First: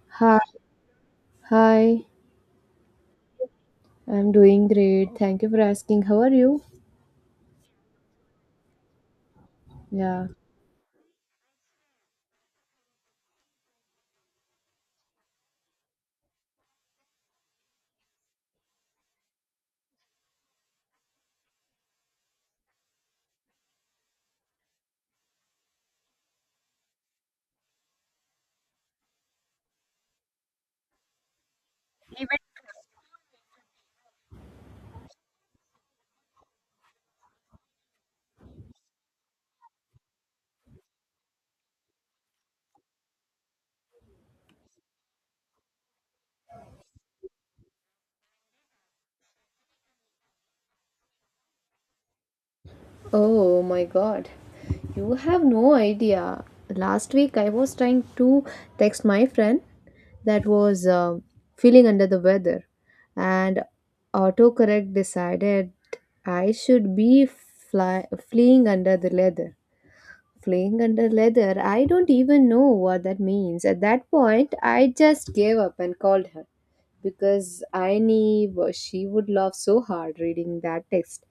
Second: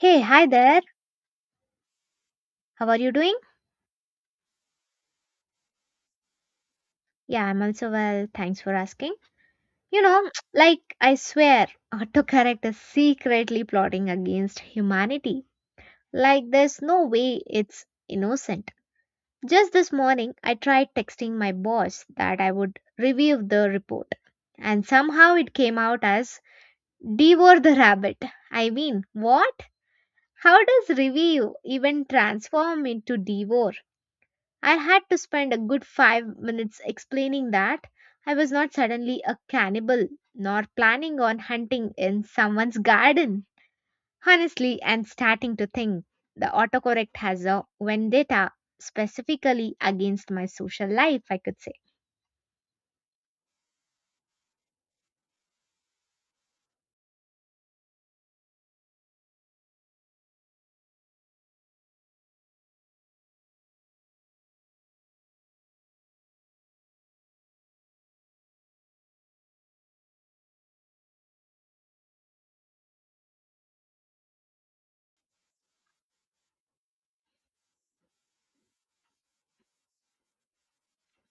Hey, Hi, hi there. hi. How are you doing? I'm doing great. Thank you for asking. How are you? Yeah, I'm also well. Thanks for asking. You Yeah. know, like I swear, autocorrect is secretly plotting against humanity. Like there's no way it's innocent. Just this morning, I tried texting my boss that I would review the report, and somehow it came out as devour the rabbit. I mean, what? How does review even transform into devour? I had to spend a good 5 minutes explaining that I was not suddenly a cannibal nor planning on hunting in someone's garden. Honestly, I'm starting to think the autocorrect has a vendetta specifically against my social life, I could say. Oh my god. You have no idea. Last week I was trying to text my friend that was feeling under the weather and autocorrect decided I should be fleeing under the leather. Fleeing under leather. I don't even know what that means. At that point, I just gave up and called her, because I knew she would laugh so hard reading that text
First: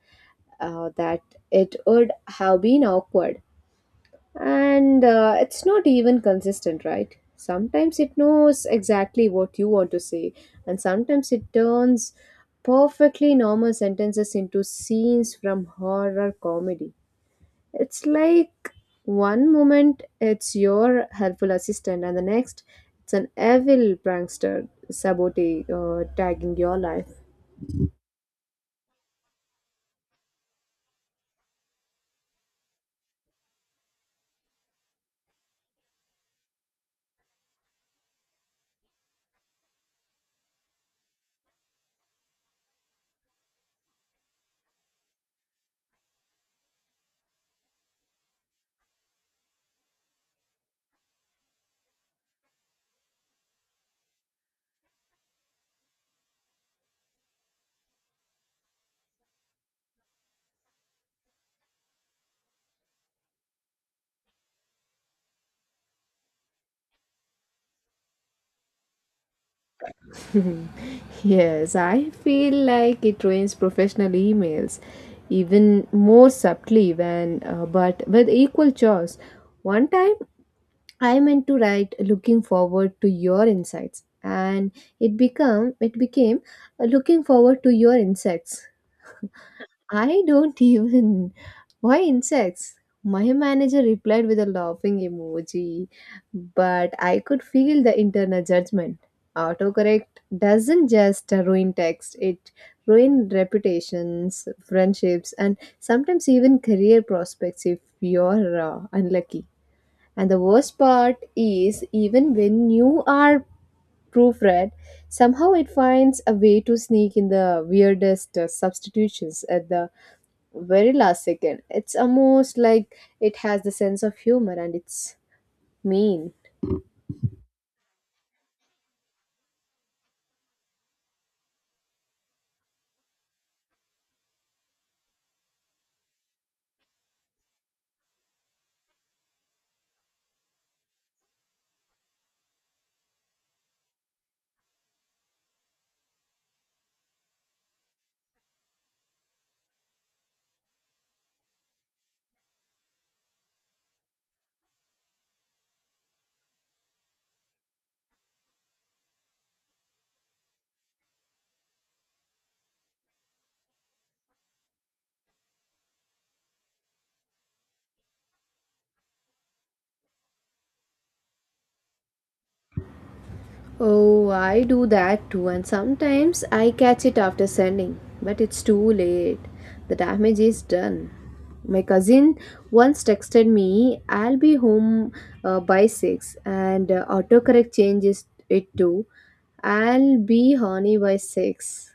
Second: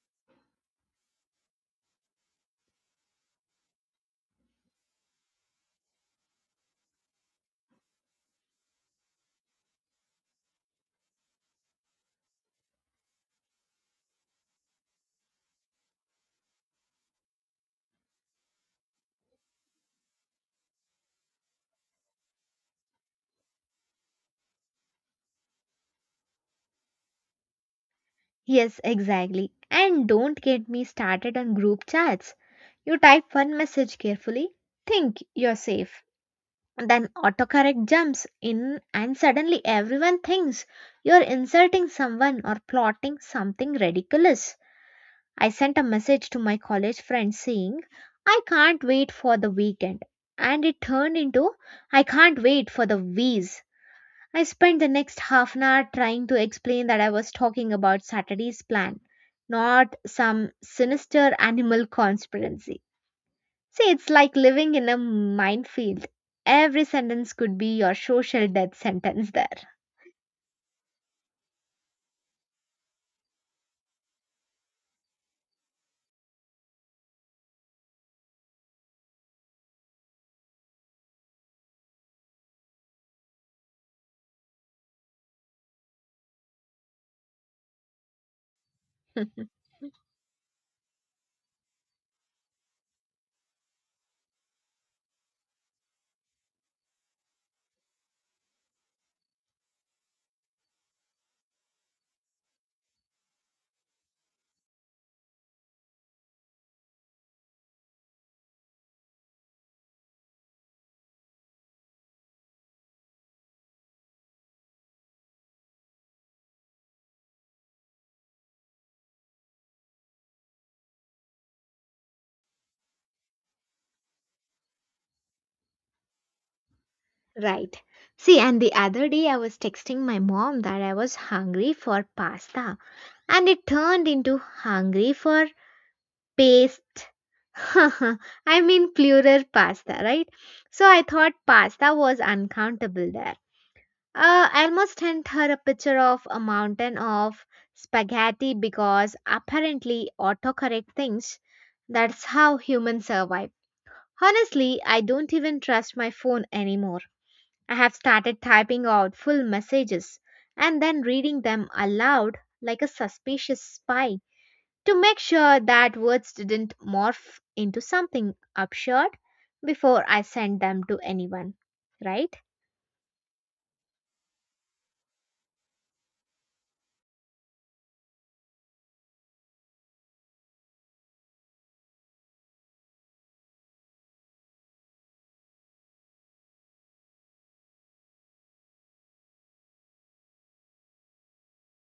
that it would have been awkward. And it's not even consistent, right? Sometimes it knows exactly what you want to say, and sometimes it turns perfectly normal sentences into scenes from horror comedy. It's like one moment it's your helpful assistant, and the next it's an evil prankster sabote tagging your life. Yes, exactly. And don't get me started on group chats. You type one message carefully, think you're safe, then autocorrect jumps in, and suddenly everyone thinks you're insulting someone or plotting something ridiculous. I sent a message to my college friend saying, "I can't wait for the weekend." And it turned into, "I can't wait for the V's." I spent the next half an hour trying to explain that I was talking about Saturday's plan, not some sinister animal conspiracy. See, it's like living in a minefield. Every sentence could be your social death sentence there. Yes, I feel like it ruins professional emails even more subtly when but with equal chores. One time I meant to write looking forward to your insights, and it become it became looking forward to your insects. I don't even. Why insects? My manager replied with a laughing emoji, but I could feel the internal judgment. Autocorrect doesn't just ruin text, it ruins reputations, friendships, and sometimes even career prospects if you're unlucky. And the worst part is, even when you are proofread, somehow it finds a way to sneak in the weirdest substitutions at the very last second. It's almost like it has the sense of humor and it's mean. Right. See, and the other day I was texting my mom that I was hungry for pasta, and it turned into hungry for paste. I mean, plural pasta, right? So I thought pasta was uncountable there. Elmo sent her a picture of a mountain of spaghetti because apparently autocorrect thinks that's how humans survive. Honestly, I don't even trust my phone anymore. I have started typing out full messages and then reading them aloud like a suspicious spy to make sure that words didn't morph into something absurd before I send them to anyone, right? Oh, I do that too, and sometimes I catch it after sending, but it's too late. The damage is done. My cousin once texted me, I'll be home by 6, and autocorrect changes it to, I'll be horny by 6.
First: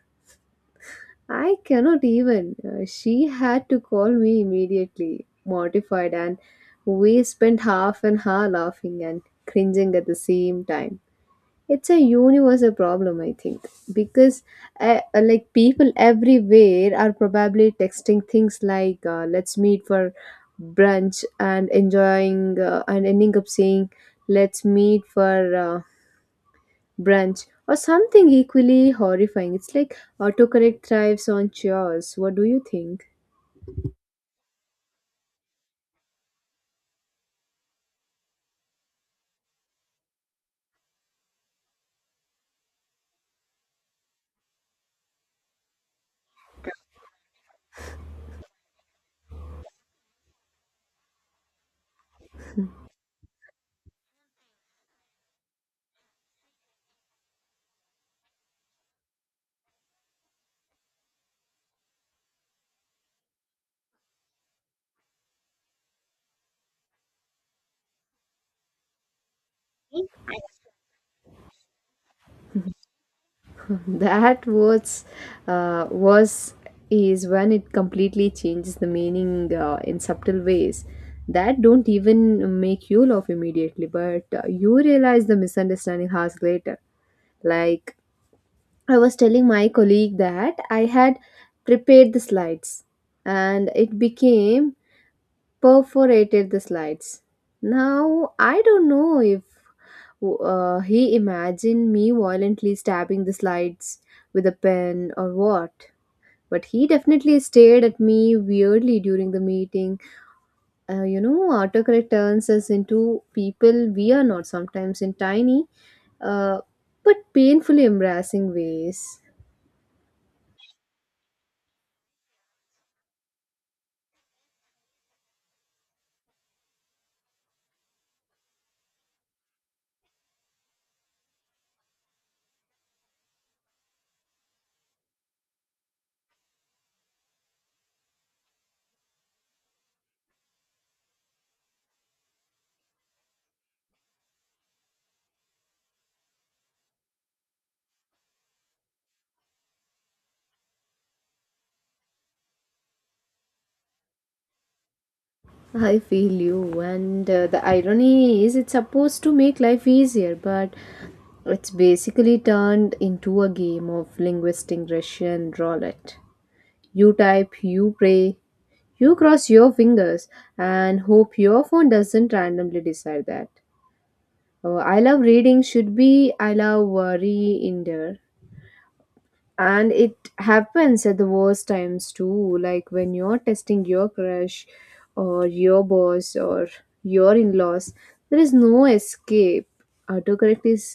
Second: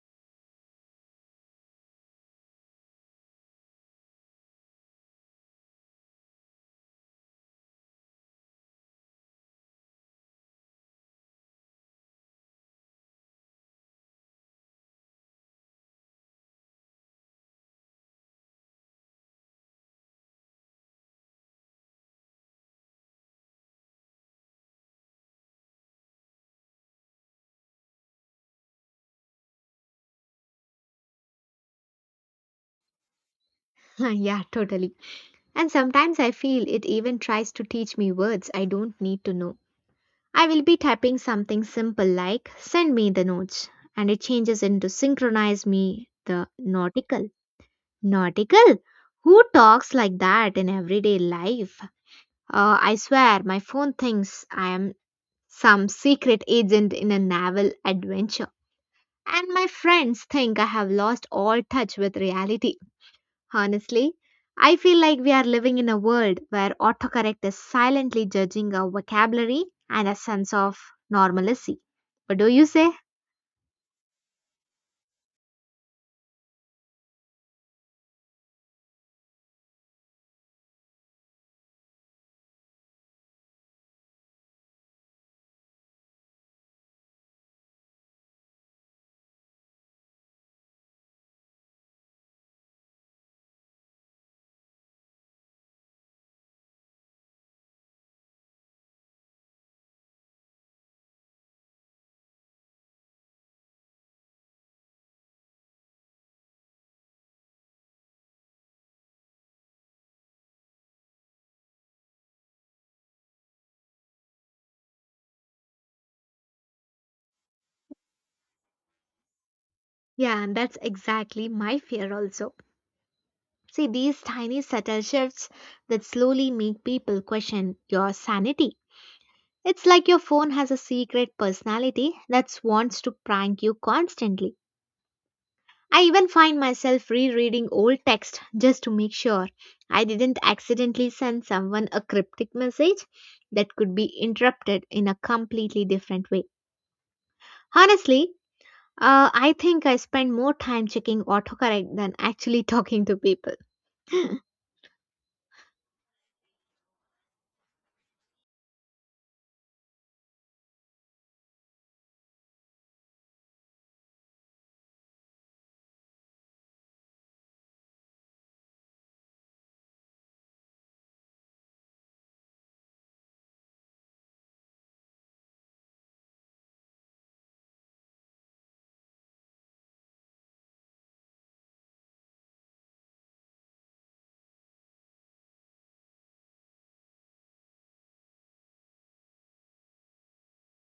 I cannot even. She had to call me immediately, mortified, and we spent half an hour laughing and cringing at the same time. It's a universal problem, I think, because like people everywhere are probably texting things like "Let's meet for brunch" and enjoying and ending up saying "Let's meet for brunch," or something equally horrifying. It's like autocorrect thrives on chores. What do you think? Yeah, totally. And sometimes I feel it even tries to teach me words I don't need to know. I will be typing something simple like send me the notes, and it changes into synchronize me the nautical. Nautical? Who talks like that in everyday life? I swear my phone thinks I am some secret agent in a naval adventure. And my friends think I have lost all touch with reality. Honestly, I feel like we are living in a world where autocorrect is silently judging our vocabulary and a sense of normalcy. What do you say? That was uh, was is when it completely changes the meaning in subtle ways that don't even make you laugh immediately, but you realize the misunderstanding hours later. Like, I was telling my colleague that I had prepared the slides, and it became perforated the slides. Now, I don't know if he imagined me violently stabbing the slides with a pen or what, but he definitely stared at me weirdly during the meeting. You know, autocorrect turns us into people we are not sometimes in tiny uh, but painfully embarrassing ways. Yeah, and that's exactly my fear also. See, these tiny subtle shifts that slowly make people question your sanity. It's like your phone has a secret personality that wants to prank you constantly. I even find myself rereading old text just to make sure I didn't accidentally send someone a cryptic message that could be interrupted in a completely different way. Honestly, I think I spend more time checking autocorrect than actually talking to people. I feel you, and the irony is it's supposed to make life easier, but it's basically turned into a game of linguistic Russian roulette. You type, you pray, you cross your fingers, and hope your phone doesn't randomly decide that. I love reading should be I love re-ender, and it happens at the worst times too, like when you're testing your crush or your boss or your in-laws. There is no escape. Autocorrect is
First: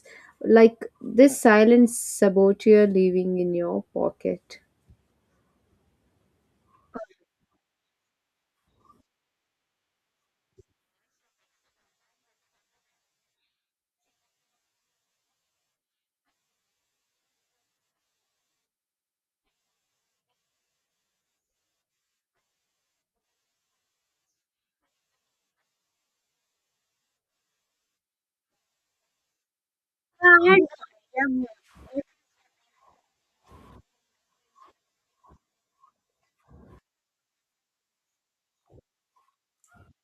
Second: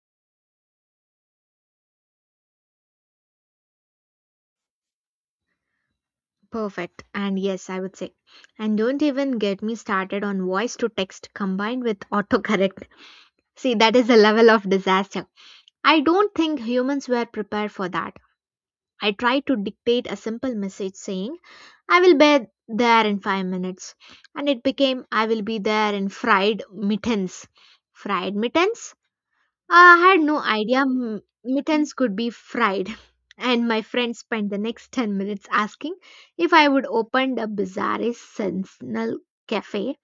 like this silent saboteur living in your pocket. Perfect. And yes, I would say. And don't even get me started on voice to text combined with autocorrect. See, that is a level of disaster. I don't think humans were prepared for that. I tried to dictate a simple message saying, "I will be there in 5 minutes." And it became, "I will be there in fried mittens." Fried mittens? I had no idea mittens could be fried. And my friend spent the next 10 minutes asking if I would open a bizarre sensational cafe.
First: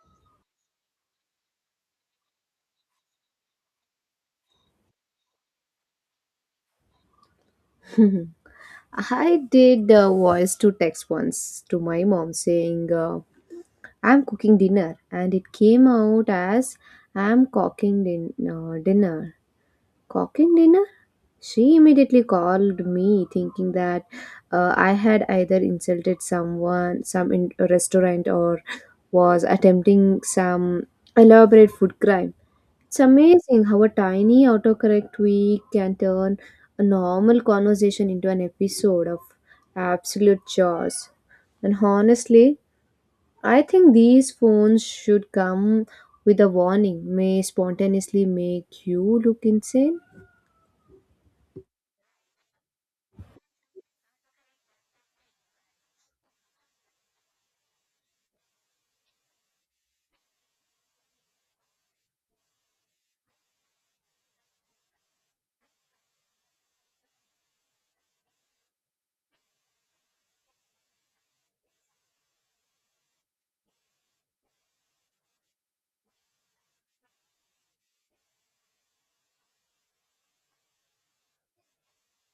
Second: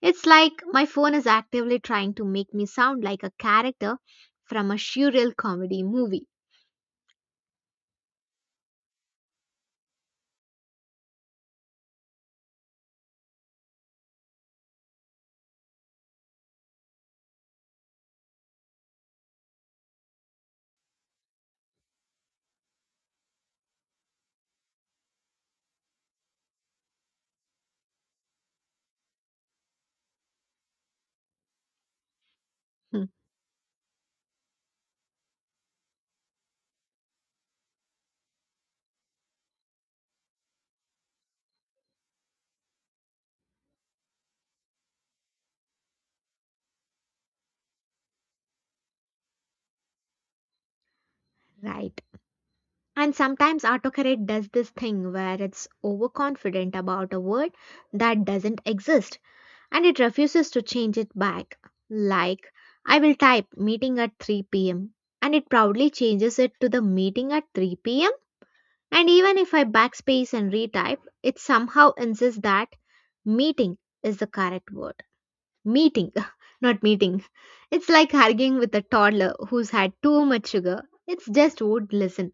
It's like my phone is actively trying to make me sound like a character from a surreal comedy movie. I did a voice to text once to my mom saying I'm cooking dinner, and it came out as I'm cooking dinner. Cooking dinner? She immediately called me, thinking that I had either insulted someone, some in a restaurant, or was attempting some elaborate food crime. It's amazing how a tiny autocorrect tweak can turn a normal conversation into an episode of absolute chaos. And honestly, I think these phones should come with a warning, may spontaneously make you look insane. Right. And sometimes autocorrect does this thing where it's overconfident about a word that doesn't exist, and it refuses to change it back. Like, I will type meeting at 3 p.m., and it proudly changes it to the meeting at 3 pm. And even if I backspace and retype, it somehow insists that meeting is the correct word. Meeting, not meeting. It's like arguing with a toddler who's had too much sugar. It's just would listen.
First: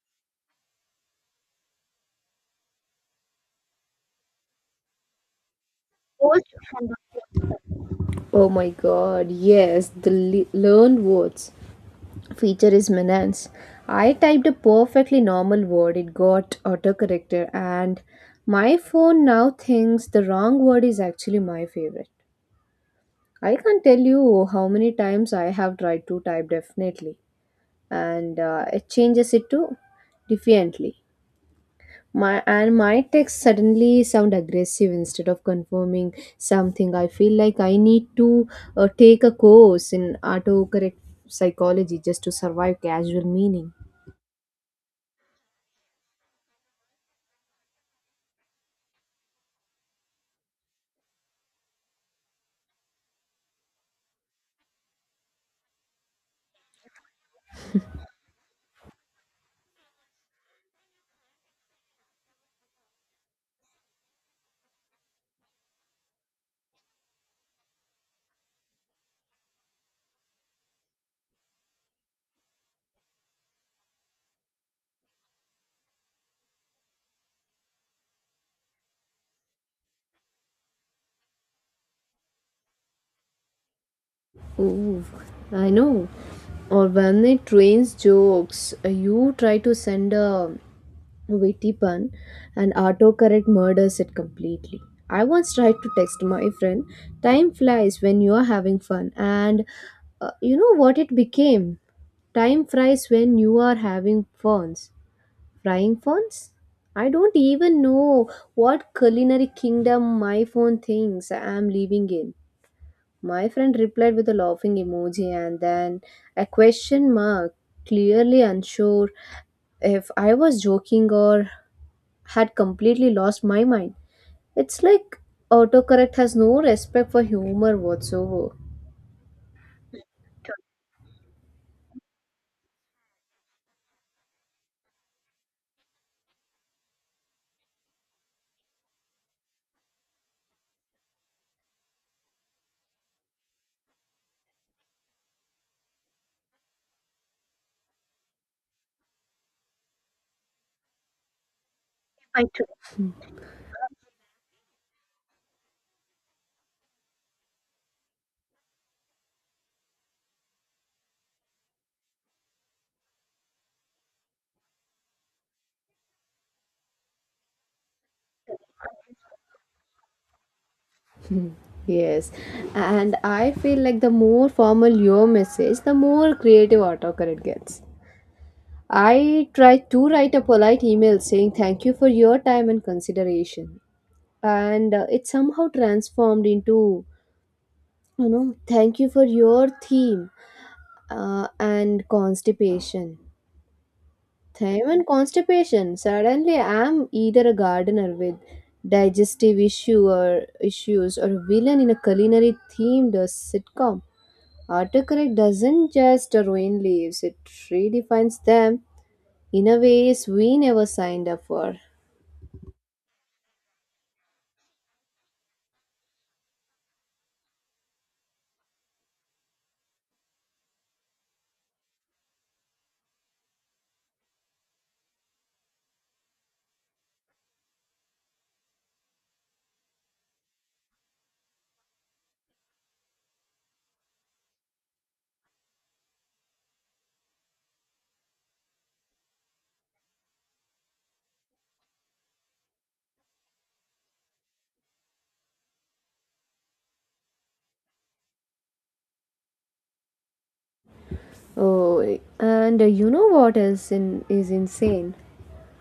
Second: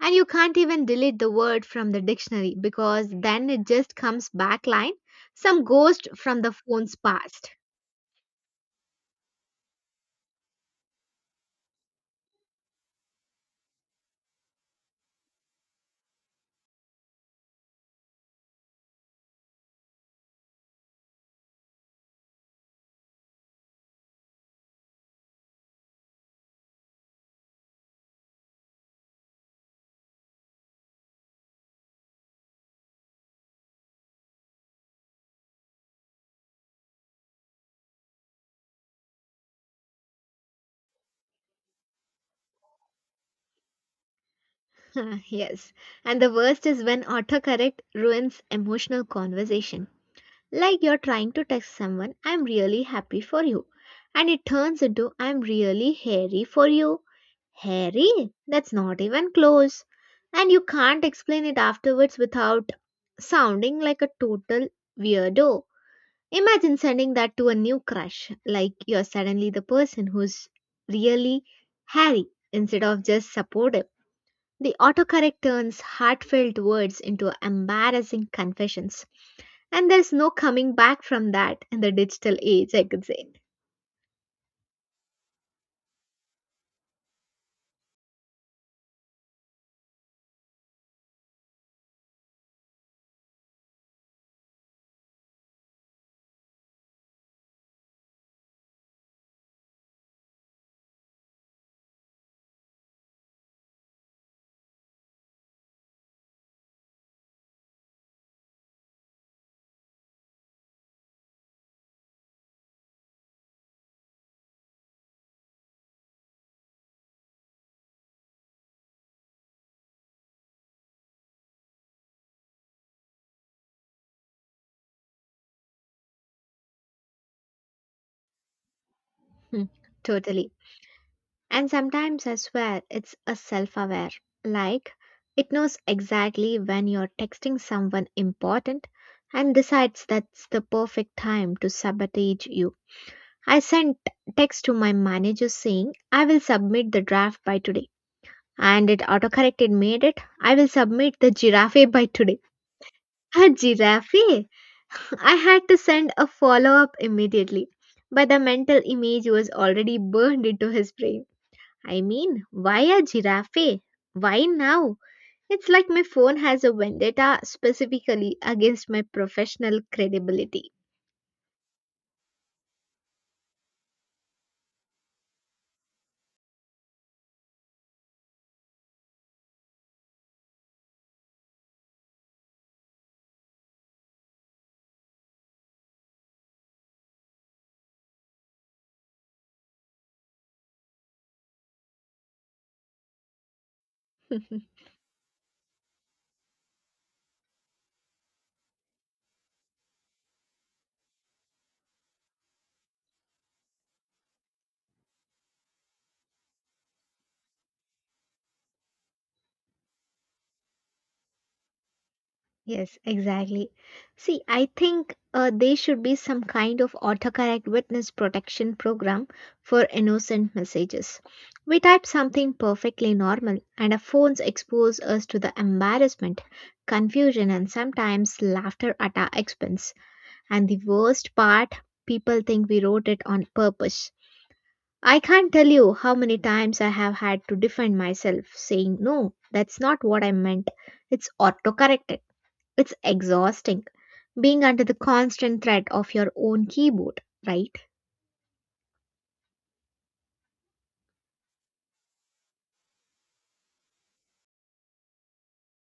And you can't even delete the word from the dictionary because then it just comes back line, some ghost from Post the from phone's the. past. Oh my god, yes, the learned words feature is menace. I typed a perfectly normal word, it got autocorrected, and my phone now thinks the wrong word is actually my favorite. I can't tell you how many times I have tried to type definitely, and it changes it to defiantly. My and my texts suddenly sound aggressive instead of confirming something. I feel like I need to take a course in autocorrect psychology just to survive casual meaning. Yes. And the worst is when autocorrect ruins emotional conversation. Like you're trying to text someone, "I'm really happy for you." And it turns into, "I'm really hairy for you." Hairy? That's not even close. And you can't explain it afterwards without sounding like a total weirdo. Imagine sending that to a new crush, like you're suddenly the person who's really Harry instead of just supportive. The autocorrect turns heartfelt words into embarrassing confessions, and there's no coming back from that in the digital age, I could say. Ooh, I know. Or when it rains jokes, you try to send a witty pun and autocorrect murders it completely. I once tried to text my friend, time flies when you are having fun, and you know what it became? Time flies when you are having funs. Frying funs? I don't even know what culinary kingdom my phone thinks I am living in. My friend replied with a laughing emoji and then a question mark, clearly unsure if I was joking or had completely lost my mind. It's like autocorrect has no respect for humor whatsoever. Hmm, totally. And sometimes I swear it's a self aware, like it knows exactly when you're texting someone important and decides that's the perfect time to sabotage you. I sent text to my manager saying I will submit the draft by today. And it autocorrected made it I will submit the giraffe by today. A giraffe? I had to send a follow up immediately. But the mental image was already burned into his brain. I mean, why a giraffe? Why now? It's like my phone has a vendetta specifically against my professional credibility. Yes, and I feel like the more formal your message, the more creative autocorrect gets. I try to write a polite email saying thank you for your time and consideration, and it somehow transformed into, you know, thank you for your theme and constipation. Theme and constipation. Suddenly, I'm either a gardener with digestive issues or a villain in a culinary themed sitcom. Autocorrect doesn't just ruin lives, it redefines them in a ways we never signed up for. Yes, exactly. See, I think there should be some kind of autocorrect witness protection program for innocent messages. We type something perfectly normal, and our phones expose us to the embarrassment, confusion, and sometimes laughter at our expense. And the worst part, people think we wrote it on purpose. I can't tell you how many times I have had to defend myself, saying, "No, that's not what I meant. It's autocorrected." It's exhausting being under the constant threat of your own keyboard, right? Oh, and you know what else is insane?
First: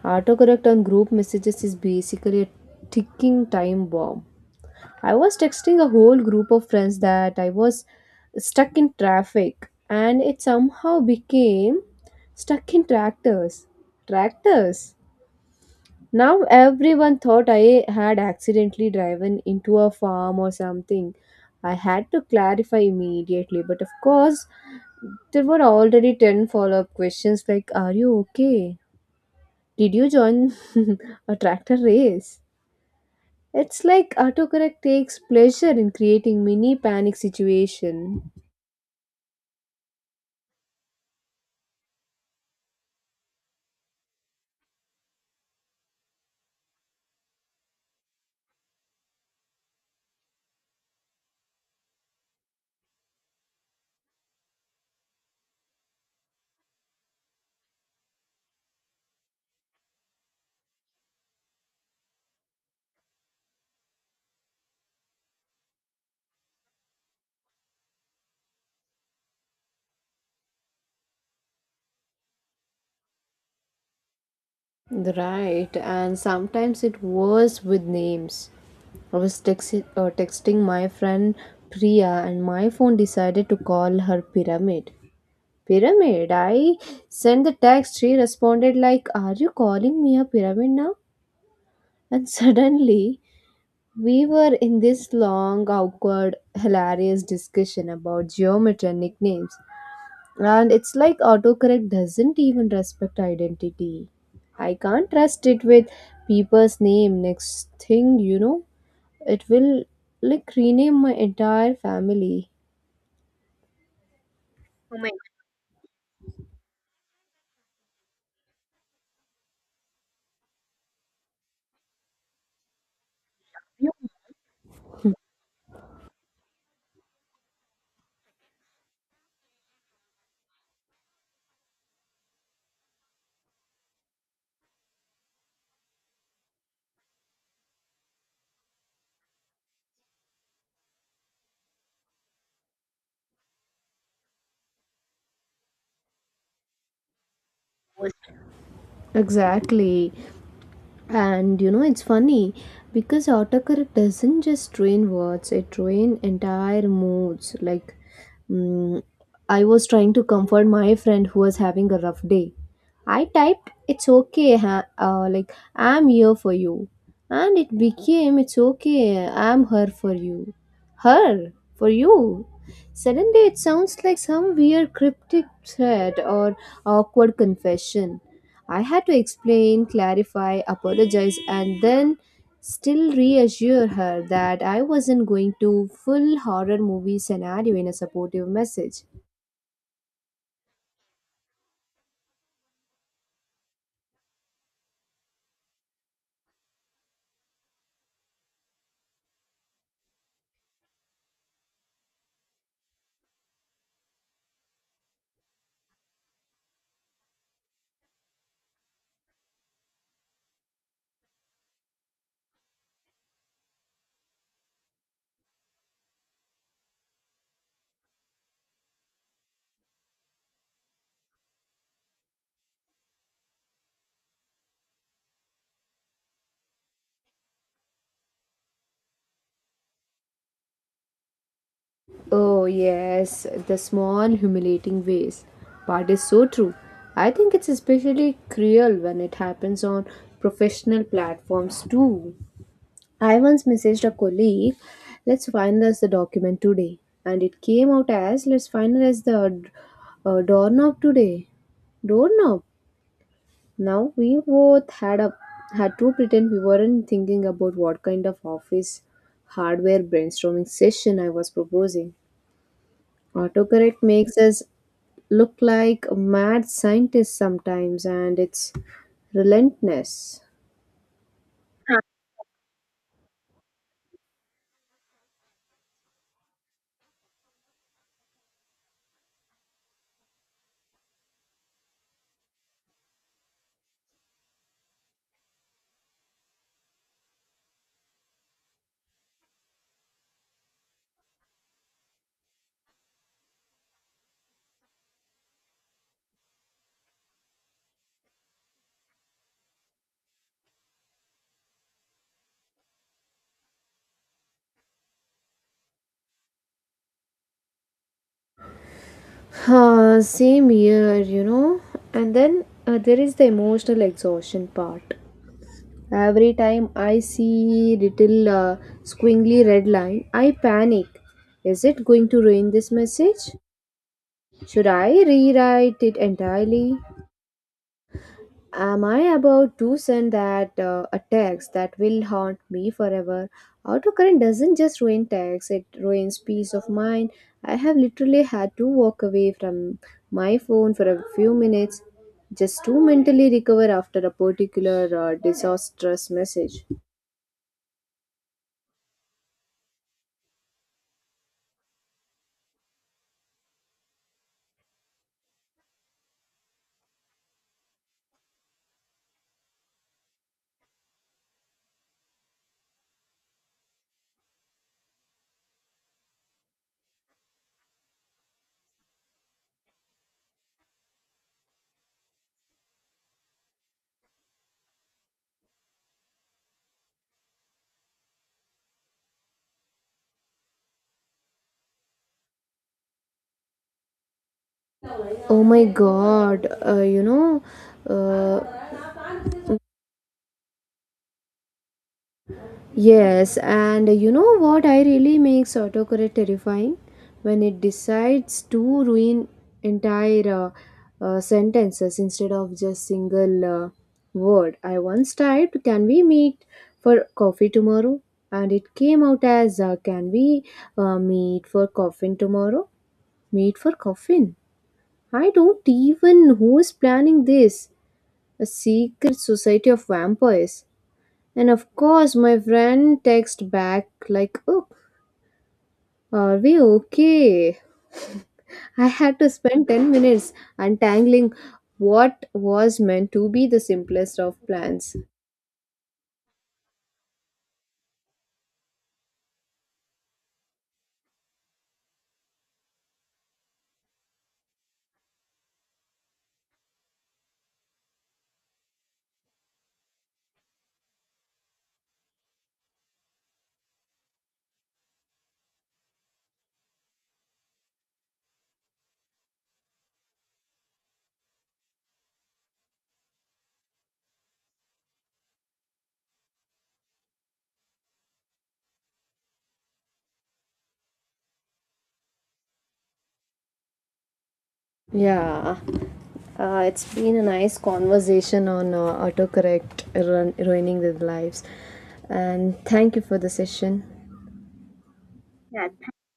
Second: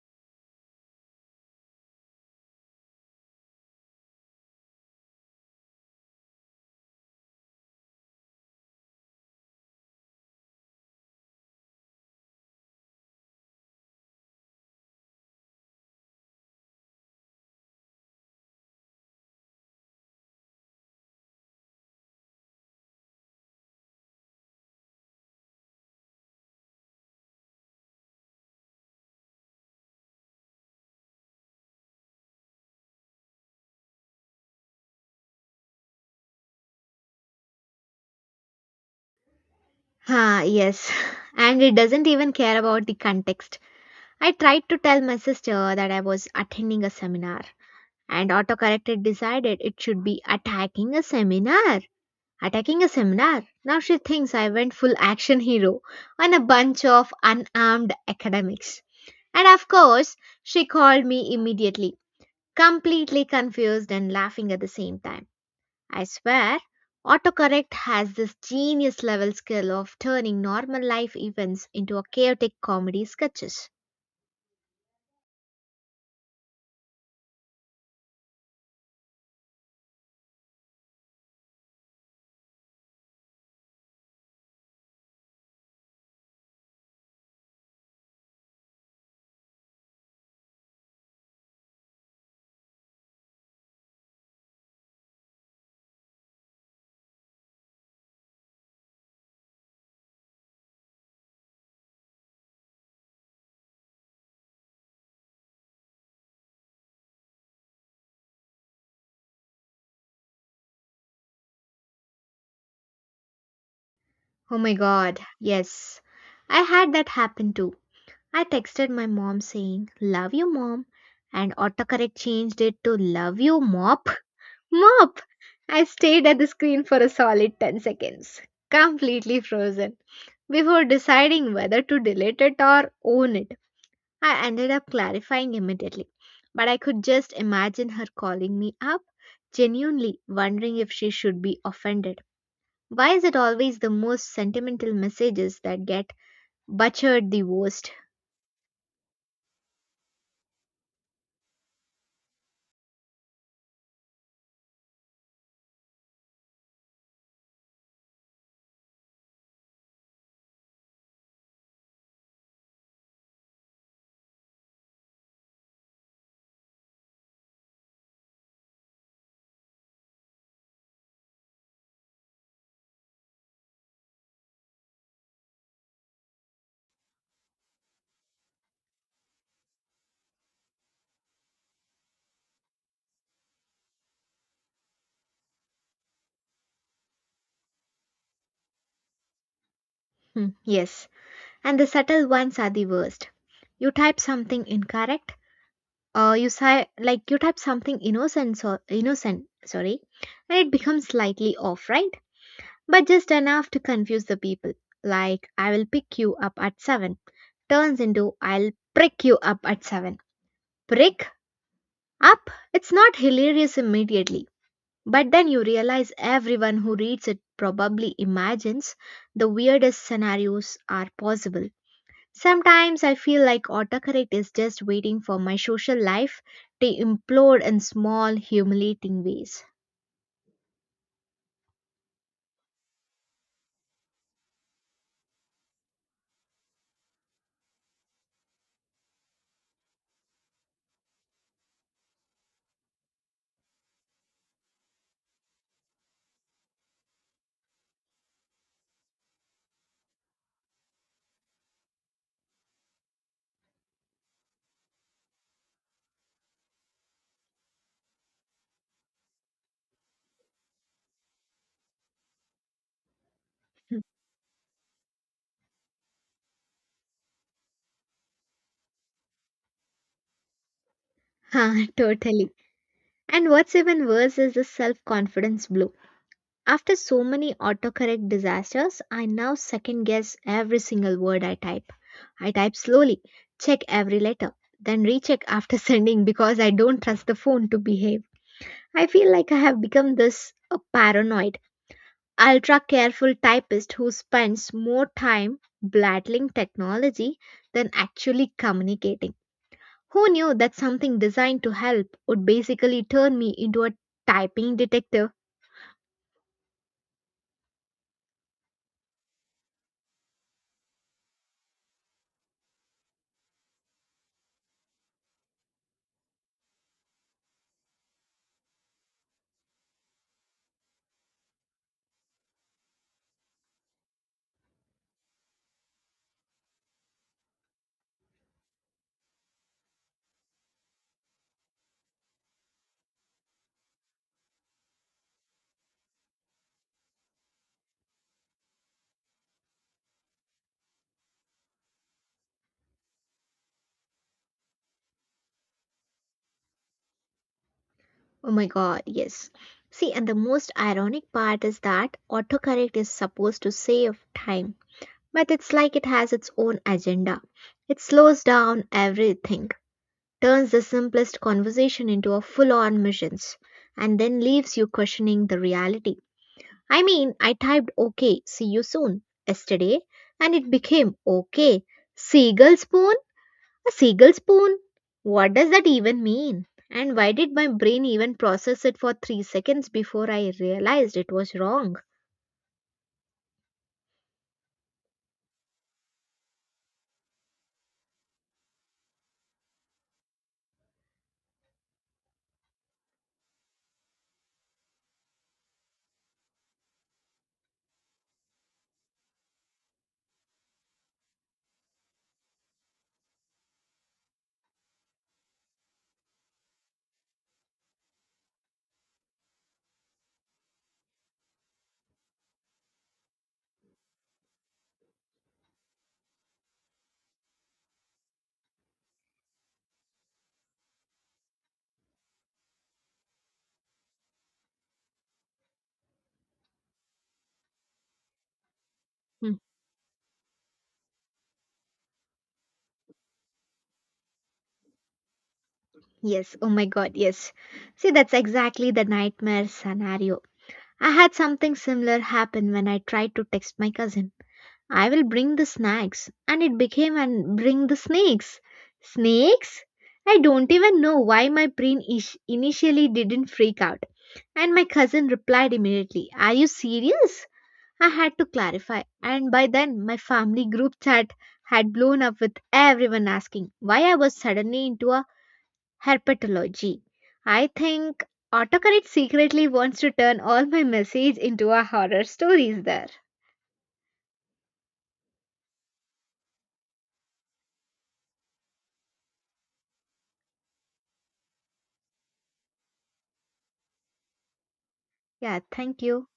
Autocorrect on group messages is basically a ticking time bomb. I was texting a whole group of friends that I was stuck in traffic, and it somehow became stuck in tractors. Tractors? Now everyone thought I had accidentally driven into a farm or something. I had to clarify immediately, but of course, there were already 10 follow up questions like, are you okay? Did you join a tractor race? It's like autocorrect takes pleasure in creating mini panic situation. Ah, yes. And it doesn't even care about the context. I tried to tell my sister that I was attending a seminar, and autocorrected decided it should be attacking a seminar. Attacking a seminar. Now she thinks I went full action hero on a bunch of unarmed academics. And of course, she called me immediately, completely confused and laughing at the same time. I swear, autocorrect has this genius level skill of turning normal life events into a chaotic comedy sketches. Right, and sometimes it was with names. I was texting my friend Priya, and my phone decided to call her Pyramid. Pyramid, I sent the text. She responded like, "Are you calling me a pyramid now?" And suddenly, we were in this long, awkward, hilarious discussion about geometry and nicknames. And it's like autocorrect doesn't even respect identity. I can't trust it with people's name. Next thing you know, it will like rename my entire family. Oh my Oh my god, yes. I had that happen too. I texted my mom saying, "Love you, mom," and autocorrect changed it to "Love you, mop." God. Mop! I stayed at the screen for a solid 10 seconds, completely frozen, before deciding whether to delete it or own it. I ended up clarifying immediately, but I could just imagine her calling me up, genuinely wondering if she should be offended. Why is it always the most sentimental messages that get butchered the worst? Exactly. And you know, it's funny because autocorrect doesn't just train words, it train entire moods. Like, mm, I was trying to comfort my friend who was having a rough day. I typed, it's okay, like, I'm here for you. And it became, it's okay, I'm her for you. Her? For you? Suddenly, it sounds like some weird cryptic threat or awkward confession. I had to explain, clarify, apologize, and then still reassure her that I wasn't going to full horror movie scenario in a supportive message. Hmm, yes, and the subtle ones are the worst. You type something incorrect, or you say like you type something innocent, so, innocent, sorry, and it becomes slightly off, right? But just enough to confuse the people. Like, "I will pick you up at 7" turns into "I'll prick you up at 7." Prick up? It's not hilarious immediately, but then you realize everyone who reads it probably imagines the weirdest scenarios are possible. Sometimes I feel like autocorrect is just waiting for my social life to implode in small, humiliating ways. Oh, yes, the small humiliating ways. Part is so true. I think it's especially cruel when it happens on professional platforms too. I once messaged a colleague, let's finalize the document today. And it came out as, let's finalize the doorknob today. Doorknob? Now we both had a had to pretend we weren't thinking about what kind of office hardware brainstorming session I was proposing. Autocorrect makes us look like mad scientists sometimes, and it's relentless. Ha, totally. And what's even worse is the self confidence blow. After so many autocorrect disasters, I now second guess every single word I type. I type slowly, check every letter, then recheck after sending because I don't trust the phone to behave. I feel like I have become this a paranoid, ultra careful typist who spends more time blattling technology than actually communicating. Who knew that something designed to help would basically turn me into a typing detective? Same here, you know. And then there is the emotional exhaustion part. Every time I see little squiggly red line, I panic. Is it going to ruin this message? Should I rewrite it entirely? Am I about to send that a text that will haunt me forever? Autocorrect doesn't just ruin text, it ruins peace of mind. I have literally had to walk away from my phone for a few minutes just to mentally recover after a particular disastrous message. Oh my god, yes. See, and the most ironic part is that autocorrect is supposed to save time, but it's like it has its own agenda. It slows down everything, turns the simplest conversation into a full on mission, and then leaves you questioning the reality. I mean, I typed "OK, see you soon," yesterday, and it became "OK, seagull spoon"? A seagull spoon? What does that even mean? And why did my brain even process it for 3 seconds before I realized it was wrong? Oh my god, uh, yes, and you know what I really makes autocorrect terrifying when it decides to ruin entire sentences instead of just single word. I once typed, "Can we meet for coffee tomorrow?" and it came out as "Can we meet for coffin tomorrow?" Meet for coffin. I don't even who's planning this. A secret society of vampires. And of course, my friend texted back like, "Oh, are we okay?" I had to Hmm, spend 10 minutes untangling what was meant to be the simplest of plans. yes, oh my god, yes. See, that's exactly the nightmare scenario. I had something similar happen when I tried to text my cousin. "I will bring the snacks," and it became "and bring the snakes." Snakes? I don't even know why my brain initially didn't freak out. And my cousin replied immediately, "Are you serious?" I had to clarify, and by then my family group chat had blown up with everyone asking why I was suddenly into a herpetology. I think autocorrect secretly wants to turn all my messages into a horror stories there. Yeah, it's been a nice conversation on autocorrect ruining the lives. And thank you for the session. Yeah, thank you.